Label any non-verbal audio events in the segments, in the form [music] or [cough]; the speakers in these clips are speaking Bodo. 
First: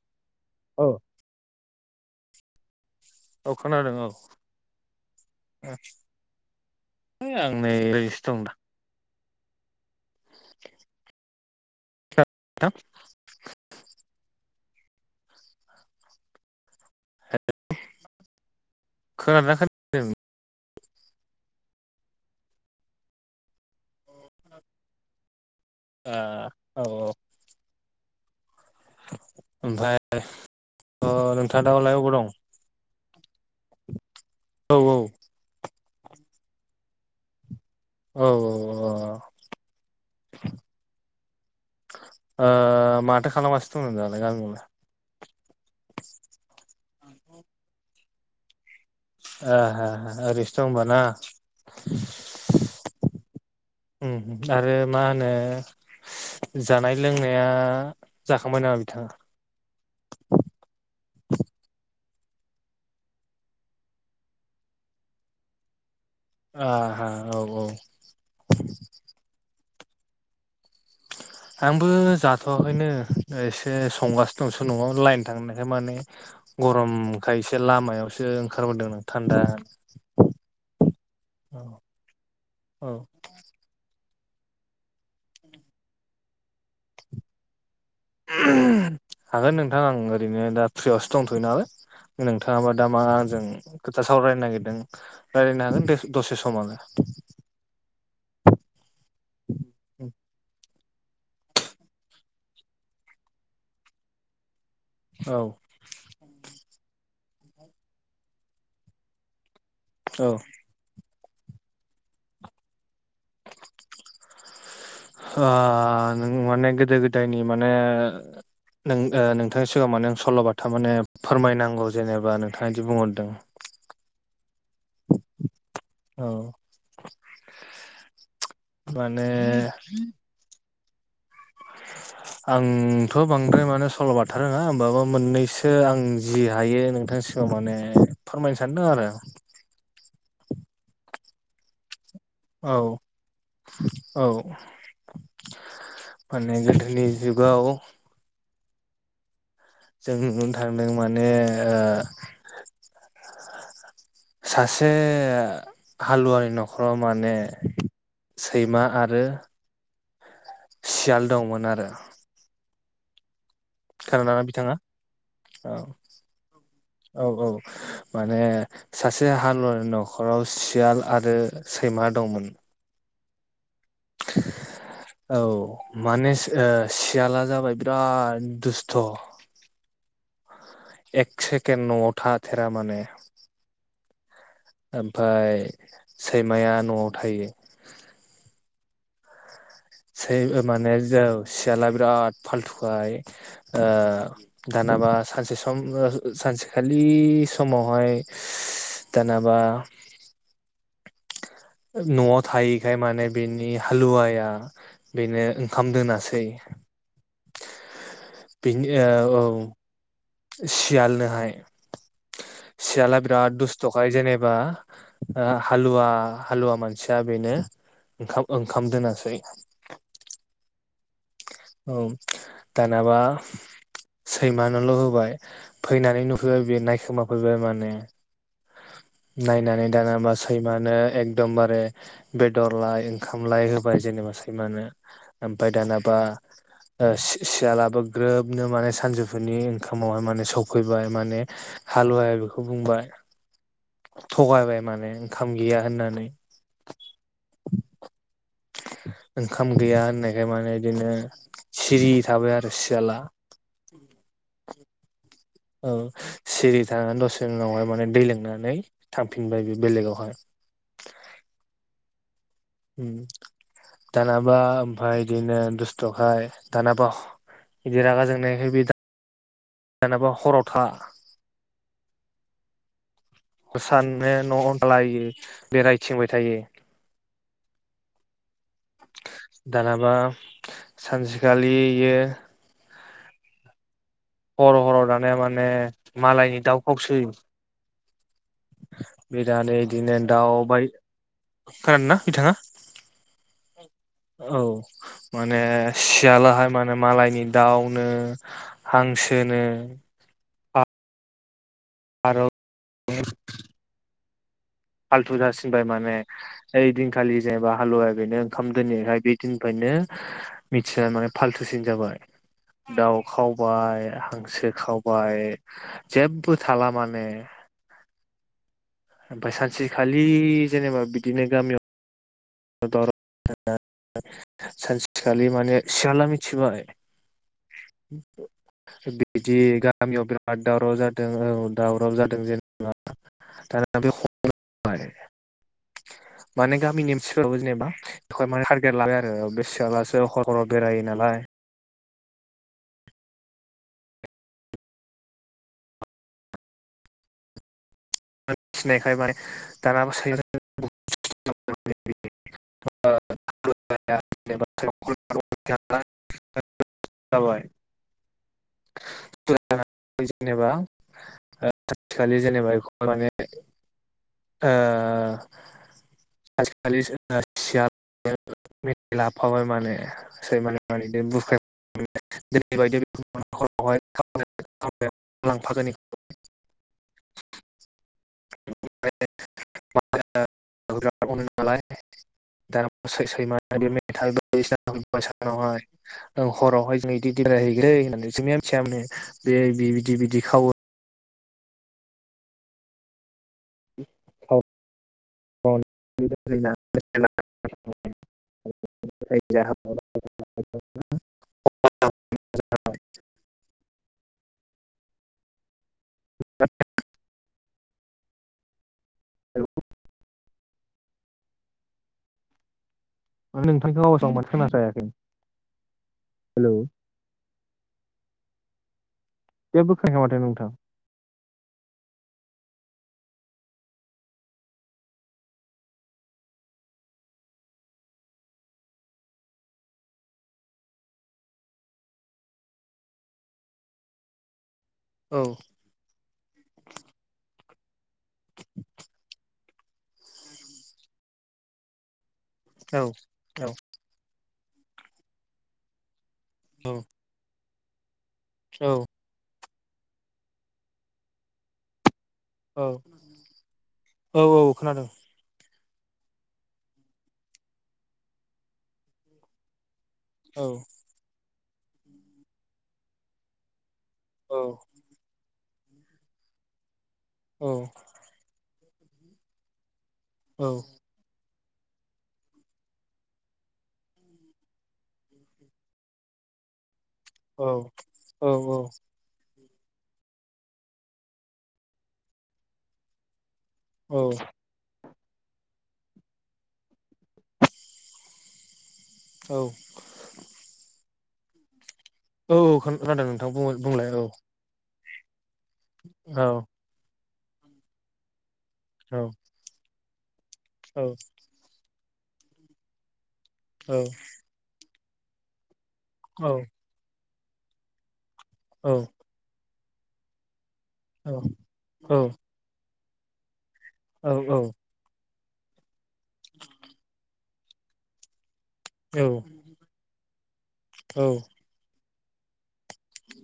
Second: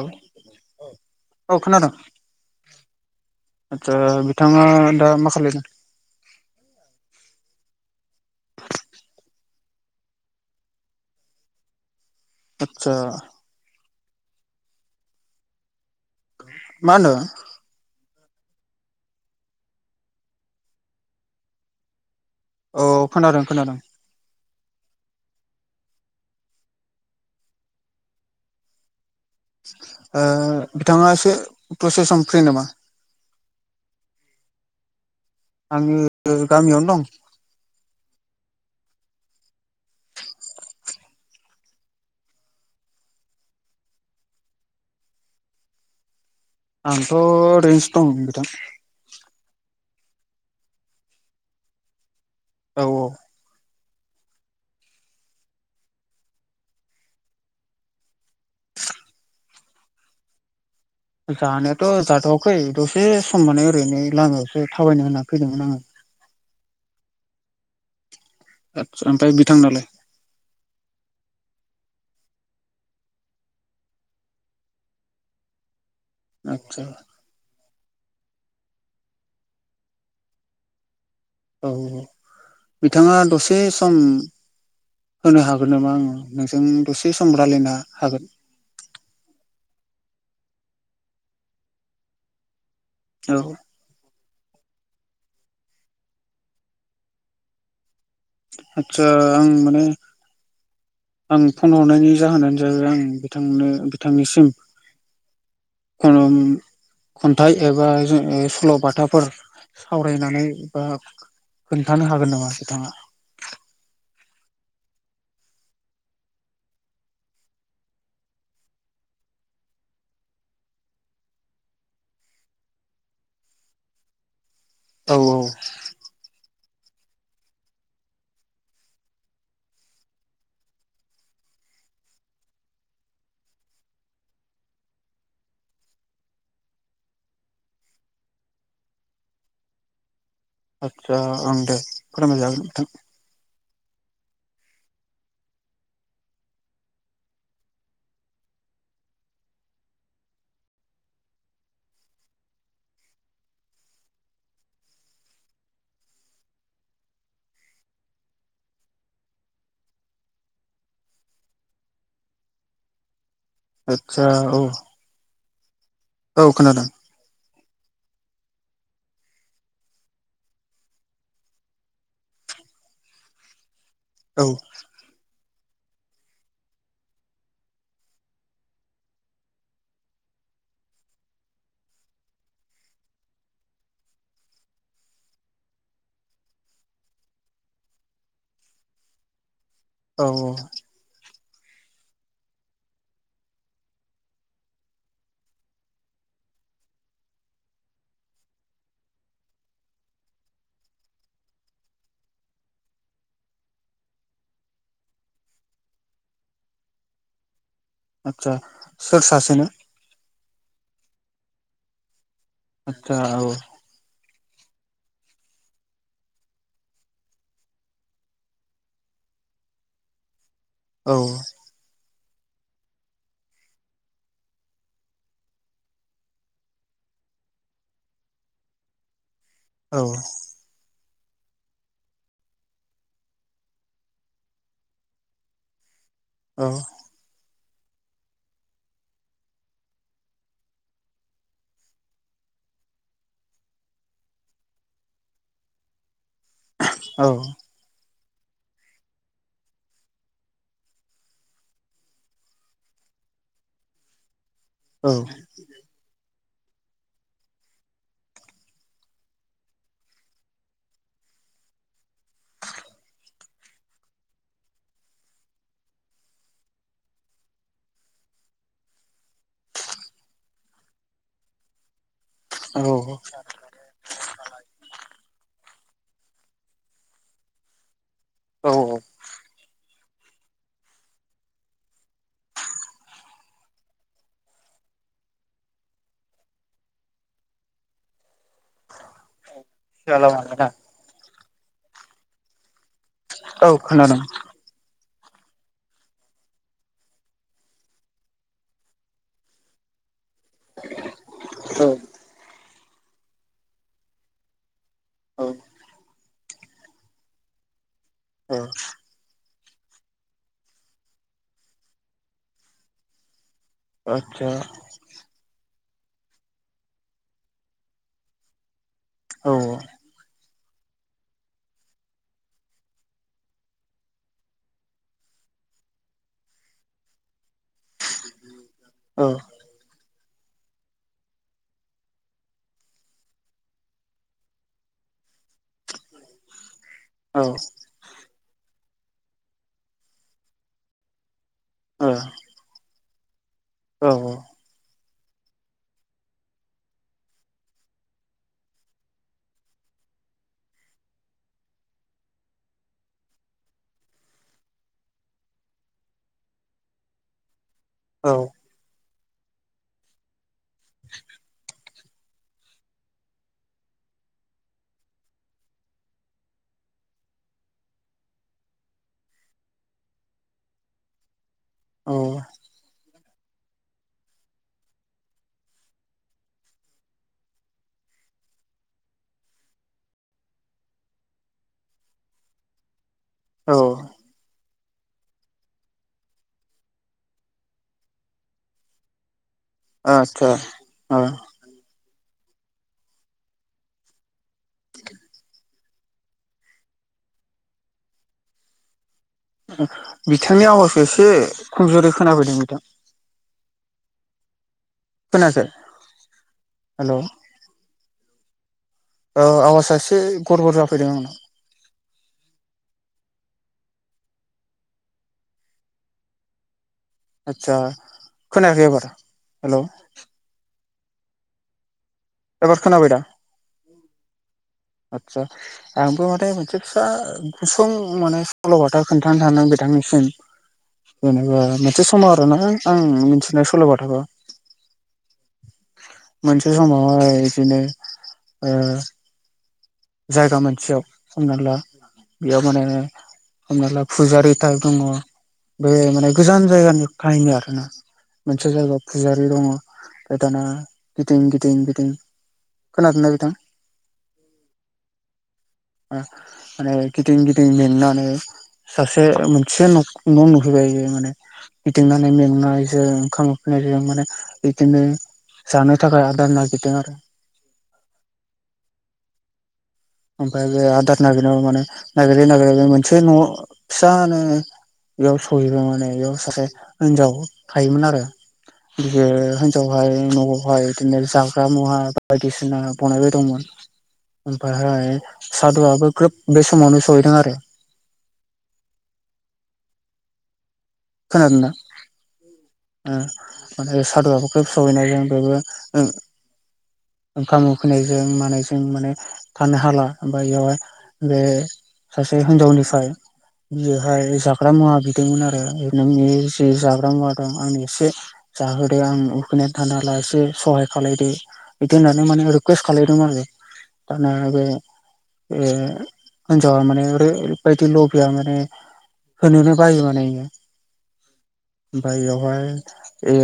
औ औ औ खोनादों औ खोनादों आदसा औ बिथाङा दा मा खालायदों आं नै रिस्थं दा [unintelligible] आरो [unintelligible] आतसा माहोनो खोनादोंना खोनायाखै होन्दों औ खोनादों खोनादों आ औ औ ओमफ्राय ओ अ बिथाङा एसे नोंथाङा दालाय दसे अबाव सम दं फ्रि नामा [inaudible] औ औ आङो गामियावनो दं औ औ अं अ ओ माथो खालामगासिनो दं दालाय गामियाव नोंलाय आंथ' ओरैनोसो दं नोंथां एह एह ओरैसो दं होनबा ना औ औ उम आरो मा होनो जानाय लोंनाया जाखांबाय नामा बिथाङा [inaudible] जानायाथ' जाथ'वाखै दसे सम माने ओरैनो लामायावसो थाबायनो होनना फैदोंमोन आङो आह हा औ औ आतसा ओमफाय बिथां नालाय आंबो जाथ'वाखैनो ओ एसे संगासिनो दंसो न'आव लाइन थांनायखाय माने आदसा औ गरमखाय एसे लामायावसो ओंखारबोदों थान्दानो औ बिथाङा दसे सम होनो हागोन नामा आङो नोंजों दसे सम रायलायना हागोन नोंथां आं ओरैनो दा फ्रियावसो दंथ'यो नालाय नोंथाङाबा दामा औ जों सावरायनो नागिरदों रायजलायनो हागोन दसे सम आनो आचसा आं माने आं फन हरनायनि जाहोनानो जाबाय आं बिथांनो बिथांनिसिम औ खन खन्थाइ एबा सल'बाथाफोर औ सावरायनानै बा खोन्थानो हागोन नामा बिथाङा [inaudible] ओ नों माने गोदो गोदायनि माने नों नोंथांनि सिगाङाव माने आं सल'बाथा माने फोरमायनांगौ जेनेबा नोंथाङा बिदि बुंहरदों [inaudible] औ औ औ माने [inaudible] आंथ' बांद्राय माने सल'बाथाथारोङा होनोमबाबो मोननैसो आं जि हायो नोंथां गोसोआव माने फोरमायनो सानदों आरो [inaudible] आचसा ओं दे फोरमाय जागोन औ नोंथां। औ माने गोदोनि जुगााव जोंनो थांदों माने सासे हालुवानि न'खराव माने सैमा आरो सियाल दंमोन आरो आतसा खोनादोंना औ। बिथाङा औ औ खोनादों औ औ माने सासे हालुवनि न'खराव सियाल आरो सैमा दंमोन औ औ माने ओ सियाला जाबाय बिराद दुस्थ' एक सेकेण्ड नआव थाथेरा माने ओमफाय सैमाया न'आव थायो औ माने औ सियाला बिराद फालथुखाय ओ दानाबा सानसे सम सानसेखालि समावहाय दानाबा [inaudible] न'आव थायैखाय माने बेनि हालुवाया बेनो ओंखाम दोनासै आचसा बेनि सोर ओ औ सासेनो सियालनोहाय आदसा सयाला औ बिराद दुस्थखायजेन एबा हालुवा हालुवा मानसिया बेनो ओंखाम ओंखाम दोनासै औ। औ दानाबा सैमानोल' होबाय फैनानै नुफैबाय बियो नायखोमाफैबाय माने नायनानै औ दानाबा सैमानो एक दमबारे बेदरलाय ओंखामलाय होबाय जेनेबा सैमानो ओमफ्राय दाना बा ओ सि सि सियालाबो ग्रोबनो माने सानजौफोरनि ओंखामावहाय माने सौफैबाय माने हालुवाया बेखौ बुंबाय थगायबाय माने ओंखाम गैया होननानै। औ। ओंखाम गैया होननायखाय माने बिदिनो सिरि थाबाय आरो सियाला। औ। ओं सिरि थानानै दसे उनावहाय माने दै लोंनानै थांफिनबाय बे बेलेगावहाय [unintelligible] उम्म दानाबा ओमफफ्राय बिदिनो दुस्थ'खाय दानाबा बिदि रागा जोंनाय खाय बि दा दानाबा हराव था औ। साननो [unintelligible] बेरायथिंबाय थायो। औ औ। [unintelligible] सानसेखालि इयो हर' हर' दानेया माने मालायनि दाउ खावसै। बे दानो इदिनो जाला दाउ मानोना बाय खोनादोना बिथांङा? औ खोनादों। माने सियालाहाय माने मालायनि दाउनो हांसोनो [unintelligible] औ। [unintelligible] फाल्थु औ जासिनबाय माने ओइ दिनखालि जेनेबा हालुवाया बेनो औ ओंखाम दोनैहाय बे [unintelligible] मिथिना माने फालथुसिन जाबाय दाउ खाव बाय आदसा हांसो खावबाय जेबबो थाला माने ओमफफ्राय औ सानसेखालि जेनेबा बिदिनो गामियाव [unintelligible] [unintelligible] सानसेखालि माने सियाला मिथिबाय। औ बिदि गामियाव बिराद बाद दावराव जादों औ दावराव जादों जेनेबा [unintelligible] माने गामिनि मानसिफोराबो जेनेबा बेखौहाय माने टारगेट लाबाय आरो बे सियालासो ह'र ह'राव बेरायो नालाय। ओ औ। [unintelligible] सिनायखायो माने दानाबा [inaudible] [inaudible] [inaudible] औ। [inaudible] जेनेबा [inaudible] सानसेखालि जेनेबा इखो माने ओह सानसेखालि जोंङो सियाल लाफाबाय माने सैमानि औ [inaudible] [inaudible] [inaudible] नालाय औ [unintelligible] मेथाय बायदिसिना सानावहाय हरावहाय जों [unintelligible] जे बिदि बिदि आदसा खावो [unintelligible] औ [unintelligible] [unintelligible] बिथांनि आवाजखो एसे खमजुरि नोंथांखौ खोनाफैदों नोंथां खोनायाखै हेल ओ आवाजा एसे गरबर जाफैदों आंनाव नोंथांनि आवाजाव माथो खोनाफैयाखै हेलौ आतसा खोनायाखै एबार हेल' जेबो खोनाया माथो नोंथां एबार खोनाबायदा आदसा आंबो माने मोनसे फिसा गुसुं माने सल'बाथा खोन्थानो सानदों आंनिसिम जेनेबा मोनसे समाव आरोना आं मिथिनाय सल'बाथाखौ औ मोनसे समावहाय बिदिनो ओ जायगा मोनसेयाव हमना ला बेयाव माने औ औ हमना ला फुजारि दङ बे माने गोजान औ जायगानिफ्रायनो आरोना मोनसे औ जायगाव फुजारि दङ ओमफ्राय दाना गिदिं गिदिं गिदिं औ खोनादोंना बिथां औ औ खोनादों ओ माने गिदिं गिदिं मेंनानै सासे मोनसे न' न औ नुहैबाय माने गिदिंनानै मेंनायजों ओंखाम उखैनायजों माने औ बिदिनो जानो थाखाय आदार नागिरदों आरो औ ओमफ्राय औ बे आदार नागिरनायाव माने नागिरै नागिरै मोनसे न' फिसा नो बेयाव सहैबाय माने बेयाव सासे हिनजाव औ थायोमोन आरो बियो न'आवहाय बिदिनो जाग्रा मुवा बायदिसिना बनायबाय दंमोन औ ओमफ्राय सादुआबो ग्रोब बे समावनो सहैदों आरो औ खोनादों ना औ ओ खोनादों नोंथां माने बुंलाय औ सादुआबो ग्रोब सहैनाय जों बेबो औ ओंखाम उखैनायजों मानायजों माने औ थानो हाला बा इयावहाय औ बे सासे हिनजावनिफ्राय बियोहाय जाग्रा मुवा बिदोंमोन आरो नोंनि औ जि जाग्रा मुवा दं आं एसे औ जाहोदो आं उखैनानै थानो हाला एसे सहाय खालायदो औ बिदि होननानै माने रिकुवेस्ट खालायदोंमोन आरो दाना औ बे औ ए होनजावा माने ओरैबायदि लभिया माने होनोनो बायो माने बेयो ओमफाय बेयावहाय ओ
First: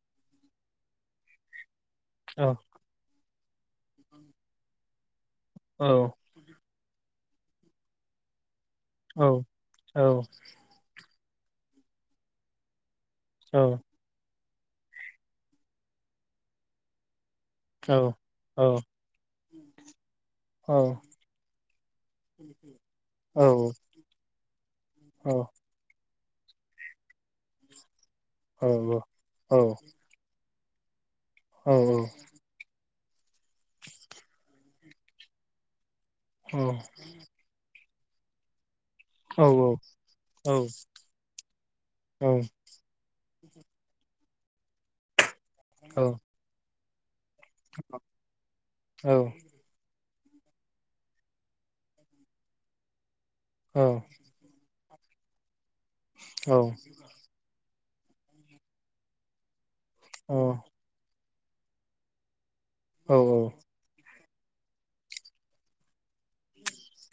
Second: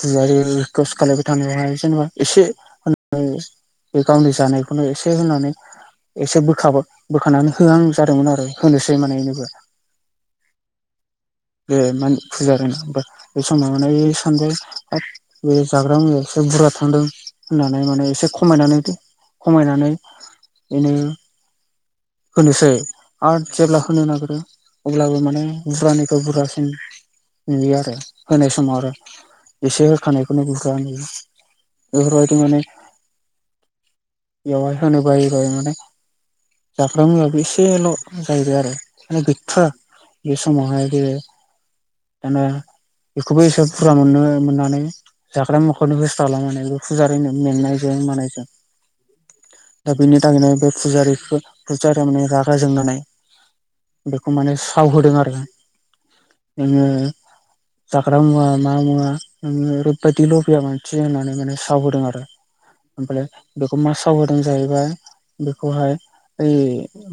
फुजारि रिखुएस खालायबाय थानायावहाय जेनेबा एसे होन बे गांनै जानायखौनो एसे होनानै एसे बोखाब बोखानानै होआं जादोंमोन आरो होनोसै माने बेनोबो बे मानिक फुजारि बे समाव माने सानदों हाब बे जाग्रा मुवाया एसे बुरजा थांदों होननानै माने एसे खमायनानै खमायनानै बेनो होनोसै आरो जेब्ला होनो नागिरो अब्लाबो माने बे बुरजासिन नुयो आरो होनाय समाव आरो औ औ एसे होखानायखौनो [unintelligible] औ बेफोरबायदि माने बेयावहाय हानो बायो बायो माने जाग्रा मुवायाबो एसेल' जाहैबाय आरो माने गैथारा बे समावहाय बे माने बेखौबो एसे फुरा मोननो मोननानै जाग्रा मुवाखौनो होस्राला माने बे फुजारिनो। मेंनायजों मानायजों बिनि थाखायनो बे फुजारिखौ फुजारिया माने रागा जोंनानै बेखौ माने ताव होदों आरोना औ जाग्रा मुवा मा मुवा नोङो [unintelligible] लभिया मानसि होननानै माने सावहोदों आरो ओमप्राय बेखौ मा सा साव होदों जाहैबाय बेखौहाय ओइ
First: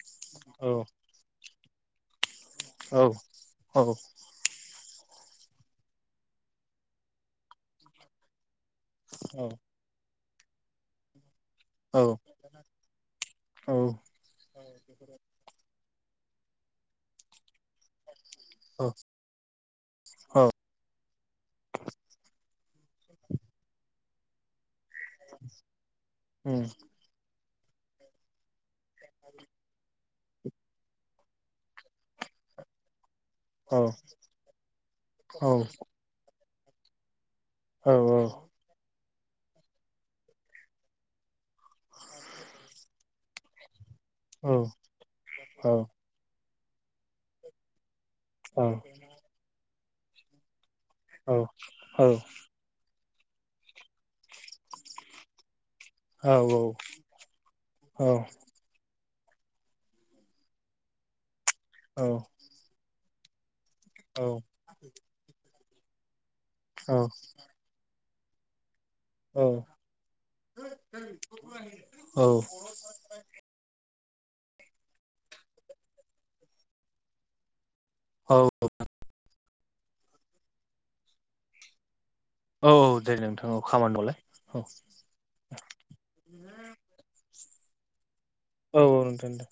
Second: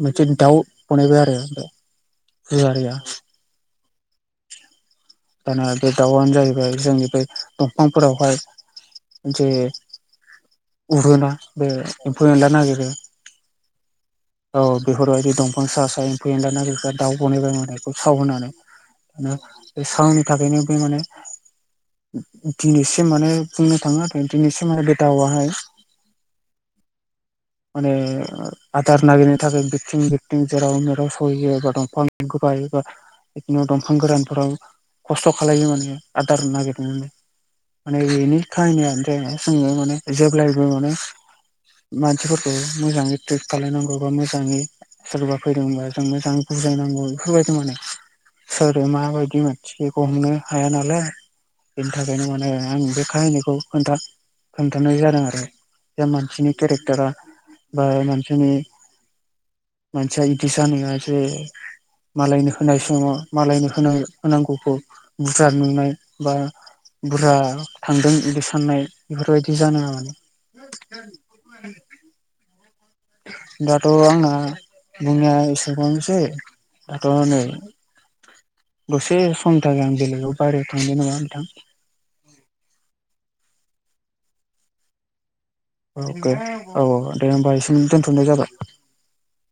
मोनसे दाउ बनायबाय आरो फुजारिया औ औ। दाना बे दाउआनो जाहैबाय जोंनि बे दंफांफोरावहाय जे उरोना बे एम्फौ एनला नागिरो औ बेफोरबायदि दंफां सा सा फैयोन दाना दाउ बानायबाय माने बेखौ सावहोनानै ना बे सावनि थाखायनो बे माने दिनैसिम माने बुंनो थाङो आरो दिनैसिम माने बे दाउआहाय माने आदार नागिरनो थाखाय बिरथिं बिरथिं जेराव मेराव सहैयो बा दंफां बाहैबा बिदिनो दंफां गोरानफोराव खस्थ' खालायो माने आदार नागिरनानै माने इनि काहिनियानो [unintelligible] जोङो माने जेब्लायबो माने मानसिफोरखौ मोजाङै ट्रिट खालायनांगौ बा मोजाङै सोरबा फैदोंबा जों मोजां बुजायनांगौ इफोरबायदि माने। सोर माबायदि मानसिखौ हमनो हाया नालाय बेनि थाखायनो माने आं बे खाहायनिखौ खोन्था खोन्थानाय जादों आरो। जे मानसिनि केरेक्टारा बा मानसिनि मानसिया इदि जानो नाङा जे मालायनि होनाय समाव मालायनि होनाय होनांगौखौ बुरजा नुनाय बा बुरजा थांदों इदि साननाय इफोरबायदि जानाङा माने। दा त' आंना बुंनाया इसेबांनोसै दाथ' नै दसे समनि थाखाय आं बेलेगाव बाहेरायाव थांनो नामा नोंथां? औ औ दे नोंथां औ खामानि मावलाय औ। अके औ औ दे होमबा एसेनो दोनथ' औ औ दोन दे।